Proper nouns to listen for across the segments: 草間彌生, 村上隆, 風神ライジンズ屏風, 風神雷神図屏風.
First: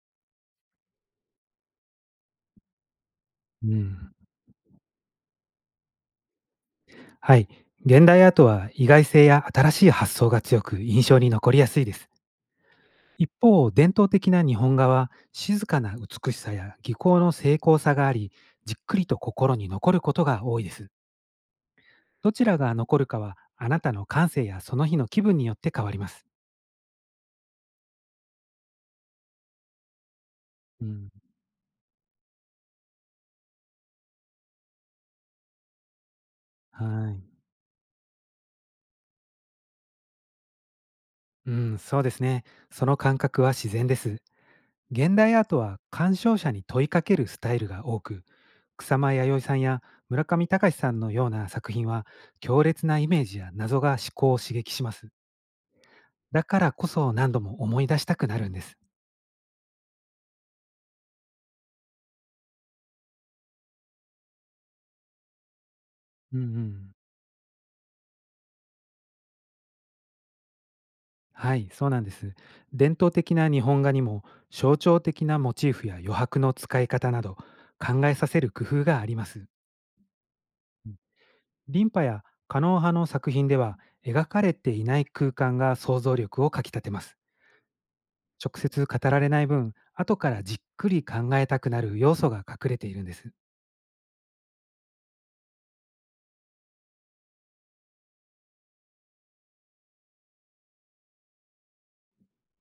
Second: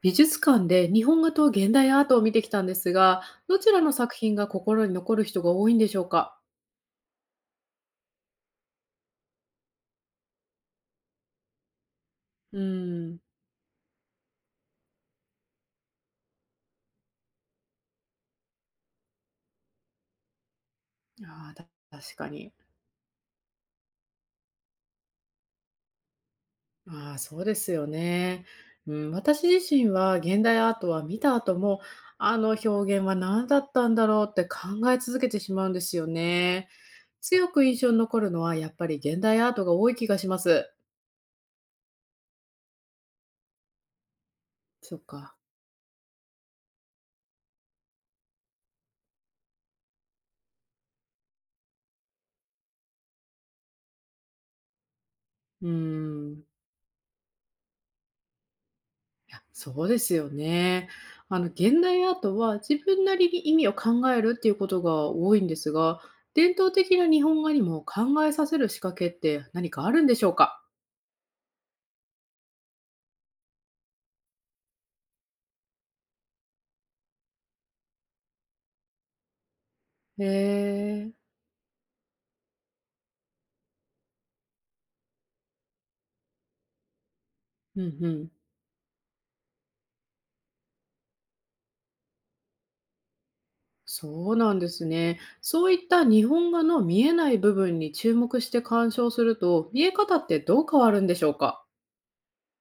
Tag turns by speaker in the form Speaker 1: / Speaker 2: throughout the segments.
Speaker 1: 美術館で日本画と現代アートを見てきたんですが、どち
Speaker 2: う
Speaker 1: らの作
Speaker 2: ん、
Speaker 1: 品が心に残る人が多いんでしょうか？
Speaker 2: はい。現代アートは意外性や新しい発想が強く印象に残りやすいです。
Speaker 1: うーん、
Speaker 2: 一方、伝統的な日本画は静かな美しさや技巧の精巧さがあり、じっくりと心に残ることが多いです。
Speaker 1: ああ、確か
Speaker 2: どち
Speaker 1: に。
Speaker 2: らが残るかは、あなたの感性やその日の気分によって変わります。
Speaker 1: ああ、そうですよね。うん、私自身は現代アー
Speaker 2: う
Speaker 1: トは
Speaker 2: ん、
Speaker 1: 見た後も、あの表現は何だったんだろうって考え続けてしまうんですよね。
Speaker 2: はい。
Speaker 1: 強く印象に残るのはやっぱり現代アートが多い気がします。
Speaker 2: うん、そうですね。その感覚は自然です。
Speaker 1: そっ
Speaker 2: 現代
Speaker 1: か。
Speaker 2: アートは鑑賞者に問いかけるスタイルが多く、草間彌生さんや村上隆さんのような作品は強烈なイメージや謎が思考を刺激します。
Speaker 1: うー
Speaker 2: だ
Speaker 1: ん。
Speaker 2: からこそ何度も思い出したくなるんです。
Speaker 1: や、そうですよね。現代アートは自分なりに意味を考えるっていうことが多いんですが、
Speaker 2: うんう
Speaker 1: 伝統
Speaker 2: ん。
Speaker 1: 的な日本画にも考えさせる仕掛けって何かあるんでしょうか？
Speaker 2: はい、そうなんです。伝統的な日本画にも象徴的なモチーフや余白の使い方など考えさせる工夫があります。
Speaker 1: へ
Speaker 2: うん
Speaker 1: え。
Speaker 2: リンパやカノン派の作品では描かれていない空間が想像力をかきたてます。
Speaker 1: うんうん。
Speaker 2: 直接語られない分、後からじっくり考えたくなる要素が隠れているんです。
Speaker 1: そうなんですね。そういった日本画の見えない部分に注目して鑑賞すると、見え方ってどう変わるんでしょうか？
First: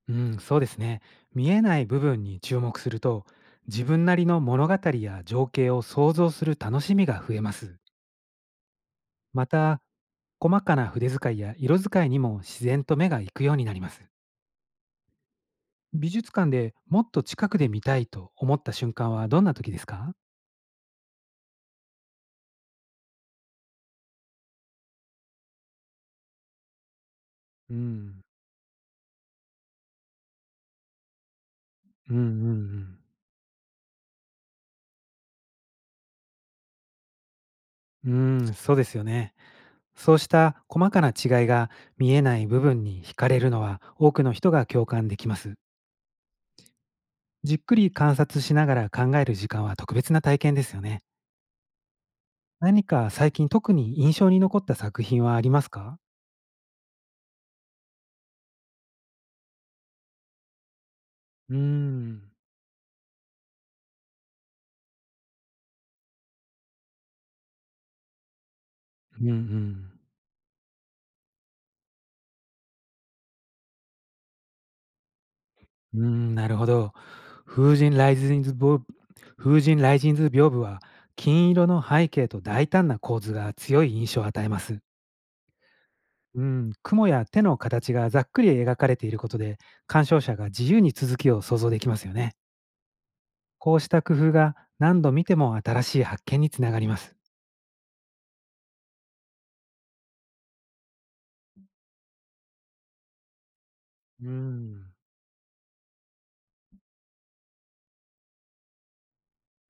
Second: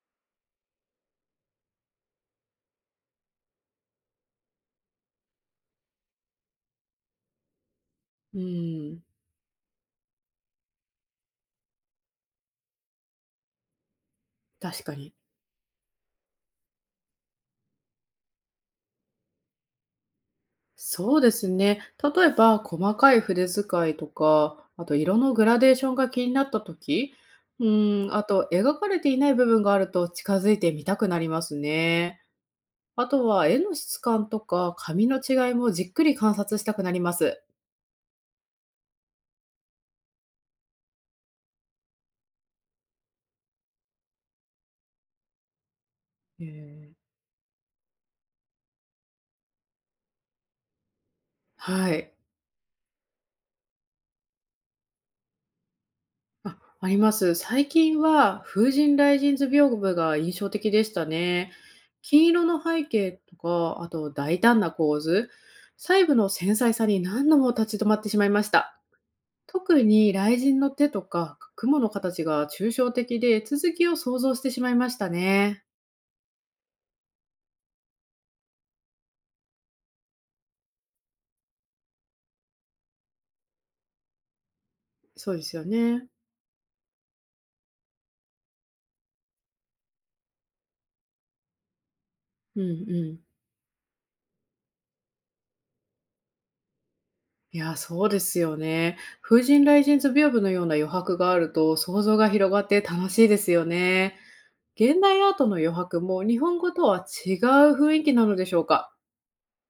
Speaker 2: うん、そうですね。見えない部分に注目すると、自分なりの物語や情景を想像する楽しみが増えます。
Speaker 1: うん、
Speaker 2: また、細かな筆遣いや色使いにも自然と目が行くようになります。
Speaker 1: 確かに。
Speaker 2: 美術館でもっと近くで見たいと思った瞬間はどんな時ですか？
Speaker 1: そうですね。例えば、細かい筆使いとか、あと色のグラデーションが気になった時、う
Speaker 2: う
Speaker 1: ん、
Speaker 2: ん、
Speaker 1: あと描かれていない部分があると近づいてみたくなります
Speaker 2: うん、
Speaker 1: ね。
Speaker 2: うん、
Speaker 1: あとは絵の質感とか紙の違いもじっくり観察したくなります。
Speaker 2: うん。うん、そうですよね。そうした細かな違いが見えない部分に惹かれるのは多くの人が共感できます。
Speaker 1: えー
Speaker 2: じっくり観察しながら考える時間は特別な体験ですよね。
Speaker 1: はい。
Speaker 2: 何か最近特に印象に残った作品はありますか？
Speaker 1: あ、あります。最近は風神雷神図屏風が印象的でしたね。
Speaker 2: うー
Speaker 1: 金
Speaker 2: ん。
Speaker 1: 色の背景とか、あと大胆な構図、細部の繊細さに何度も立ち止まってしまいました。
Speaker 2: うんう
Speaker 1: 特
Speaker 2: ん。
Speaker 1: に雷神の手とか雲の形が抽象的で続きを想像してしまいましたね。
Speaker 2: うーん、なるほど。風神ライジンズボー風神ライジンズ屏風は金色の背景と大胆な構図が強い印象を与えます。
Speaker 1: そうですよね。
Speaker 2: うん、雲や手の形がざっくり描かれていることで、鑑賞者が自由に続きを想像できますよね。
Speaker 1: うんうん。
Speaker 2: こうした工夫が何度見ても新しい発見につながります。
Speaker 1: いや、そうですよね。風神雷神図屏風のような余白があると想像が広がって楽しいですよね。
Speaker 2: うん。
Speaker 1: 現代アートの余白も日本語とは違う雰囲気なのでしょうか？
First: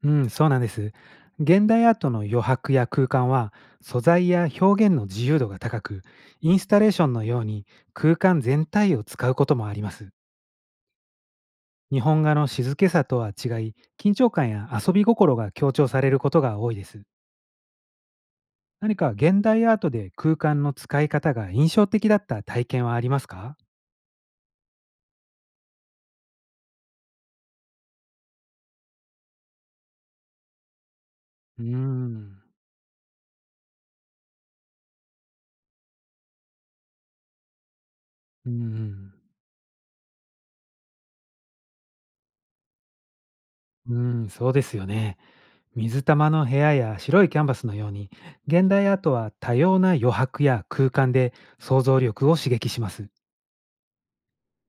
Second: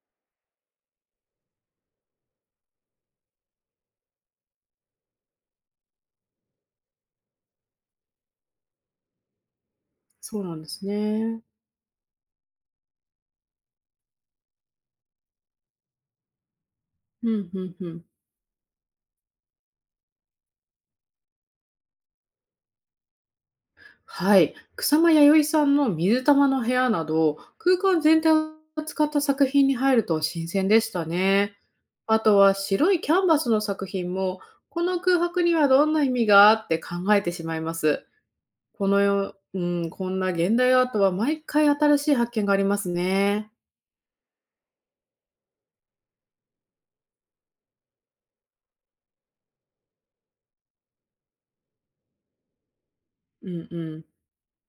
Speaker 2: うん、そうなんです。現代アートの余白や空間は、素材や表現の自由度が高く、インスタレーションのように空間全体を使うこともあります。
Speaker 1: そうなんですね。
Speaker 2: 日本画の静けさとは違い、緊張感や遊び心が強調されることが多いです。
Speaker 1: うん、うんうん。
Speaker 2: 何か現代アートで空間の使い方が印象的だった体験はありますか？
Speaker 1: はい。草間彌生さんの水玉の部屋など、空間全体を使った作品に入ると新鮮でしたね。
Speaker 2: うー
Speaker 1: あと
Speaker 2: ん。
Speaker 1: は白いキャンバスの作品も、この空白にはどんな意味があって考えてしまいます。
Speaker 2: うんう
Speaker 1: この
Speaker 2: ん。
Speaker 1: ようん、こんな現代アートは毎回新しい発見がありますね。
Speaker 2: うーん、そうですよね。水玉の部屋や白いキャンバスのように、現代アートは多様な余白や空間で想像力を刺激します。
Speaker 1: うんうん、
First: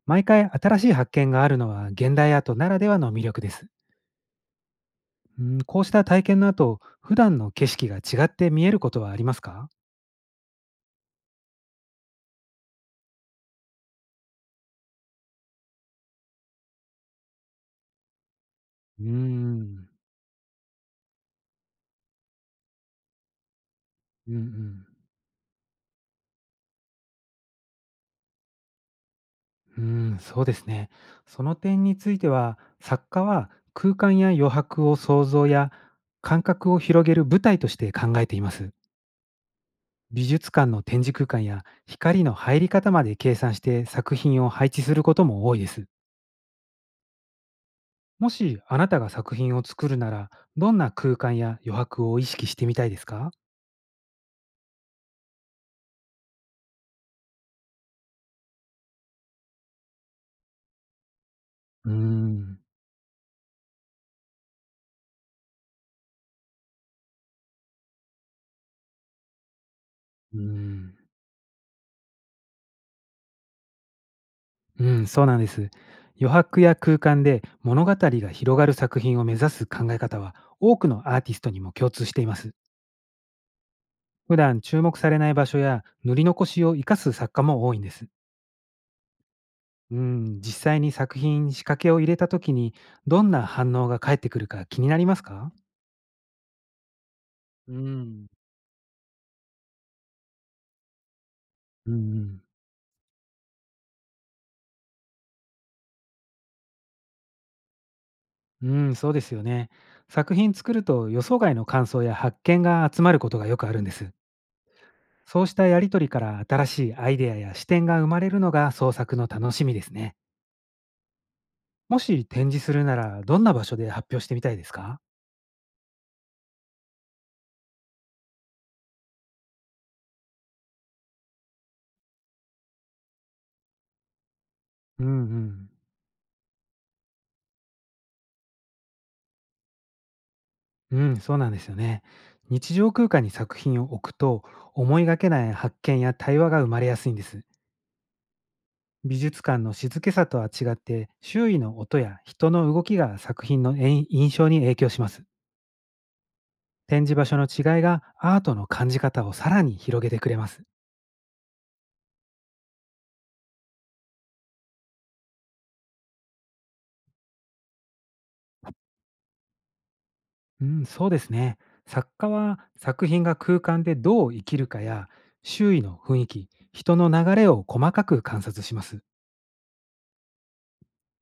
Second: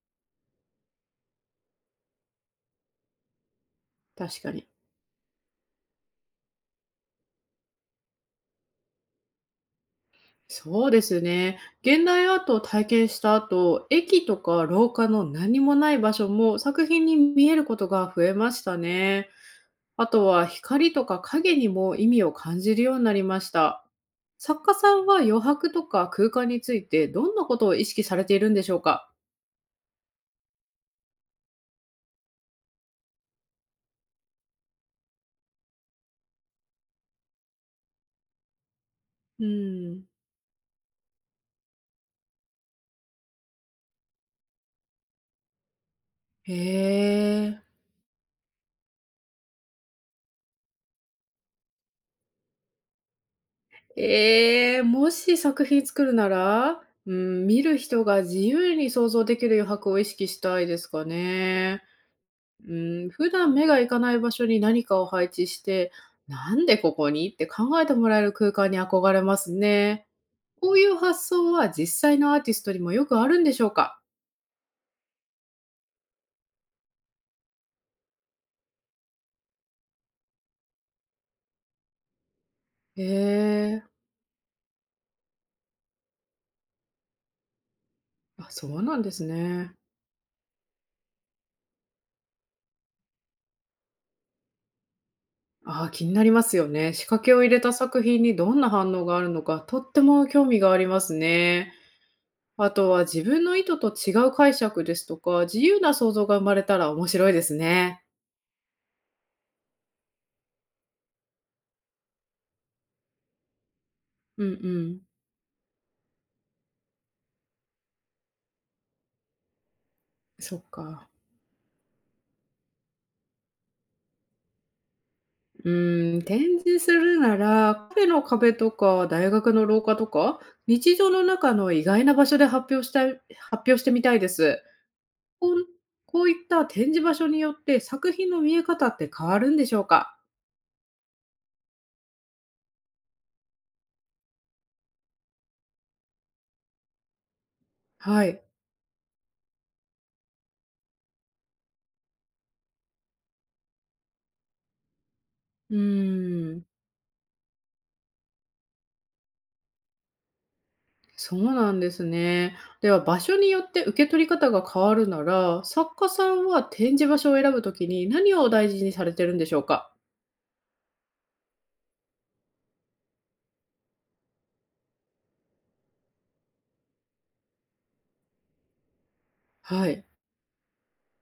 Speaker 2: 毎回新しい発見があるのは現代アートならではの魅力です。
Speaker 1: 確かに。
Speaker 2: うん、こうした体験の後、普段の景色が違って見えることはありますか？
Speaker 1: そうですね。現代アートを体験した後、駅とか廊下の何もない場所も作品に見えることが増えました
Speaker 2: うー
Speaker 1: ね。
Speaker 2: ん。
Speaker 1: あとは光とか影にも意味を感じるようになりました。
Speaker 2: うんう
Speaker 1: 作家
Speaker 2: ん。
Speaker 1: さんは余白とか空間についてどんなことを意識されているんでしょうか？
Speaker 2: うーん、そうですね。その点については、作家は空間や余白を想像や感覚を広げる舞台として考えています。
Speaker 1: うん。
Speaker 2: 美術館の展示空間や光の入り方まで計算して作品を配置することも多いです。
Speaker 1: へえ。
Speaker 2: もしあなたが作品を作るなら、どんな空間や余白を意識してみたいですか？
Speaker 1: もし作品作るなら、うん、見る人が自由に想像できる余白を意識したいですかね。
Speaker 2: うーん、
Speaker 1: うん、普段目が行かない場所に何かを配置して、なんでここにって考えてもらえる空間に憧れますね。
Speaker 2: うー
Speaker 1: こうい
Speaker 2: ん。
Speaker 1: う発想は実際のアーティストにもよくあるんでしょうか？
Speaker 2: うん、そうなんです。余白や空間で物語が広がる作品を目指す考え方は多くのアーティストにも共通しています。
Speaker 1: へえ、
Speaker 2: 普段注目されない場所や塗り残しを生かす作家も多いんです。
Speaker 1: あ、そうなんですね。
Speaker 2: うん、実際に作品に仕掛けを入れた時にどんな反応が返ってくるか気になりますか？
Speaker 1: ああ、気になりますよね。仕掛けを入れた
Speaker 2: う
Speaker 1: 作品
Speaker 2: ん。
Speaker 1: にどんな反応があるのか、とっても興味がありますね。
Speaker 2: うんうん、
Speaker 1: あとは自分の意図と違う解釈ですとか、自由な想像が生まれたら面白いですね。
Speaker 2: うん、そうですよね。作品作ると予想外の感想や発見が集まることがよくあるんです。
Speaker 1: うんうん。
Speaker 2: そうしたやりとりから新しいアイデアや視点が生まれるのが創作の楽しみですね。
Speaker 1: そっか。
Speaker 2: もし展示するならどんな場所で発表してみたいですか？
Speaker 1: 展示するなら、カフェの壁とか大学の廊下とか、日常の中の意外な場所で発表してみたいです。
Speaker 2: うんう
Speaker 1: こん
Speaker 2: ん。
Speaker 1: こういった展示場所によって作品の見え方って変わるんでしょうか？
Speaker 2: うん、そうなんですよね。日常空間に作品を置くと思いがけない発見や対話が生まれやすいんです。
Speaker 1: はい。
Speaker 2: 美術館の静けさとは違って周囲の音や人の動きが作品の印象に影響します。
Speaker 1: うーん、
Speaker 2: 展示場所の違いがアートの感じ方をさらに広げてくれます。
Speaker 1: そうなんですね。では場所によって受け取り方が変わるなら、作家さんは展示場所を選ぶときに何を大事にされてるんでしょうか？
Speaker 2: うん、そうですね。作家は作品が空間でどう生きるかや、周囲の雰囲気、人の流れを細かく観察します。
Speaker 1: はい、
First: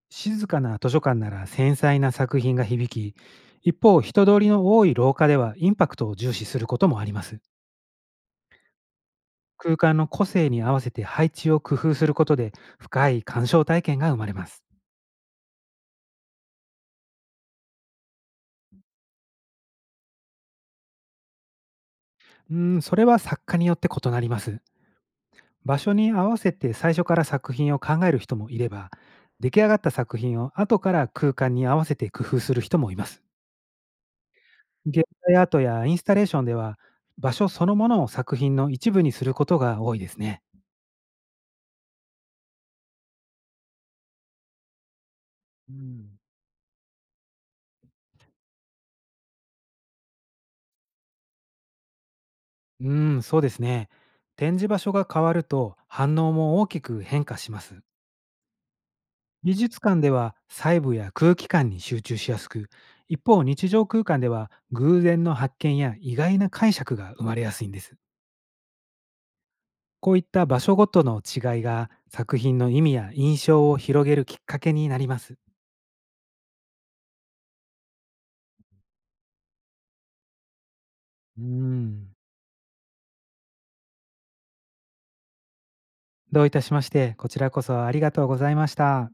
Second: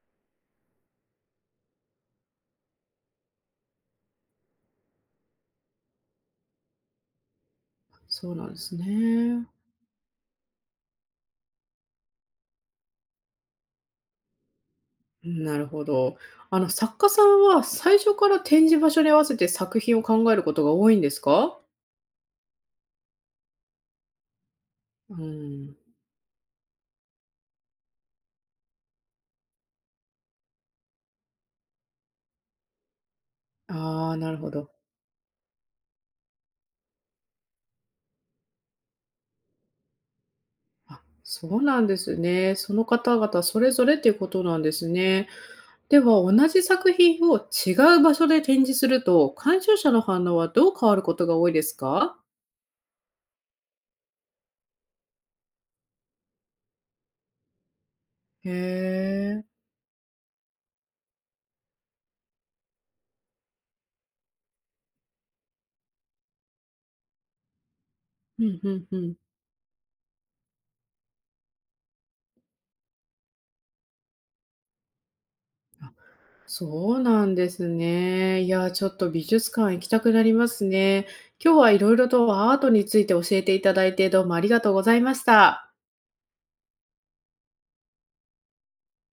Speaker 2: 静かな図書館なら繊細な作品が響き、一方、人通りの多い廊下ではインパクトを重視することもあります。
Speaker 1: そうなんですね。
Speaker 2: 空間の個性に合わせて配置を工夫することで、深い鑑賞体験が生まれます。
Speaker 1: なるほど。作家さんは最初から展示場所に合わせて作品を考えることが多いんですか？
Speaker 2: うん、それは作家によって異なります。
Speaker 1: うん。
Speaker 2: 場所に合わせて最初から作品を考える人もいれば、出来上がった作品を後から空間に合わせて工夫する人もいます。
Speaker 1: ああ、なるほど。
Speaker 2: 現代アートやインスタレーションでは、場所そのものを作品の一部にすることが多いですね。
Speaker 1: あ、そうなんですね。その方々それぞれっていうことなんですね。
Speaker 2: う
Speaker 1: で
Speaker 2: ん、
Speaker 1: は、同じ作品を違う場所で展示すると、鑑賞者の反応はどう変わることが多いですか？
Speaker 2: うーん、そうですね。展示場所が変わると反応も大きく変化します。
Speaker 1: へえ。
Speaker 2: 美術館では細部や空気感に集中しやすく、一方日常空間では偶然の発見や意外な解釈が生まれやすいんです。
Speaker 1: うん、うんうん。
Speaker 2: こういった場所ごとの違いが作品の意味や印象を広げるきっかけになります。
Speaker 1: そうなんですね。いや、ちょっと美術館行きたくなりますね。
Speaker 2: う
Speaker 1: 今日はいろいろ
Speaker 2: ん。
Speaker 1: とアートについて教えていただいて、どうもありがとうございました。
Speaker 2: どういたしまして、こちらこそありがとうございました。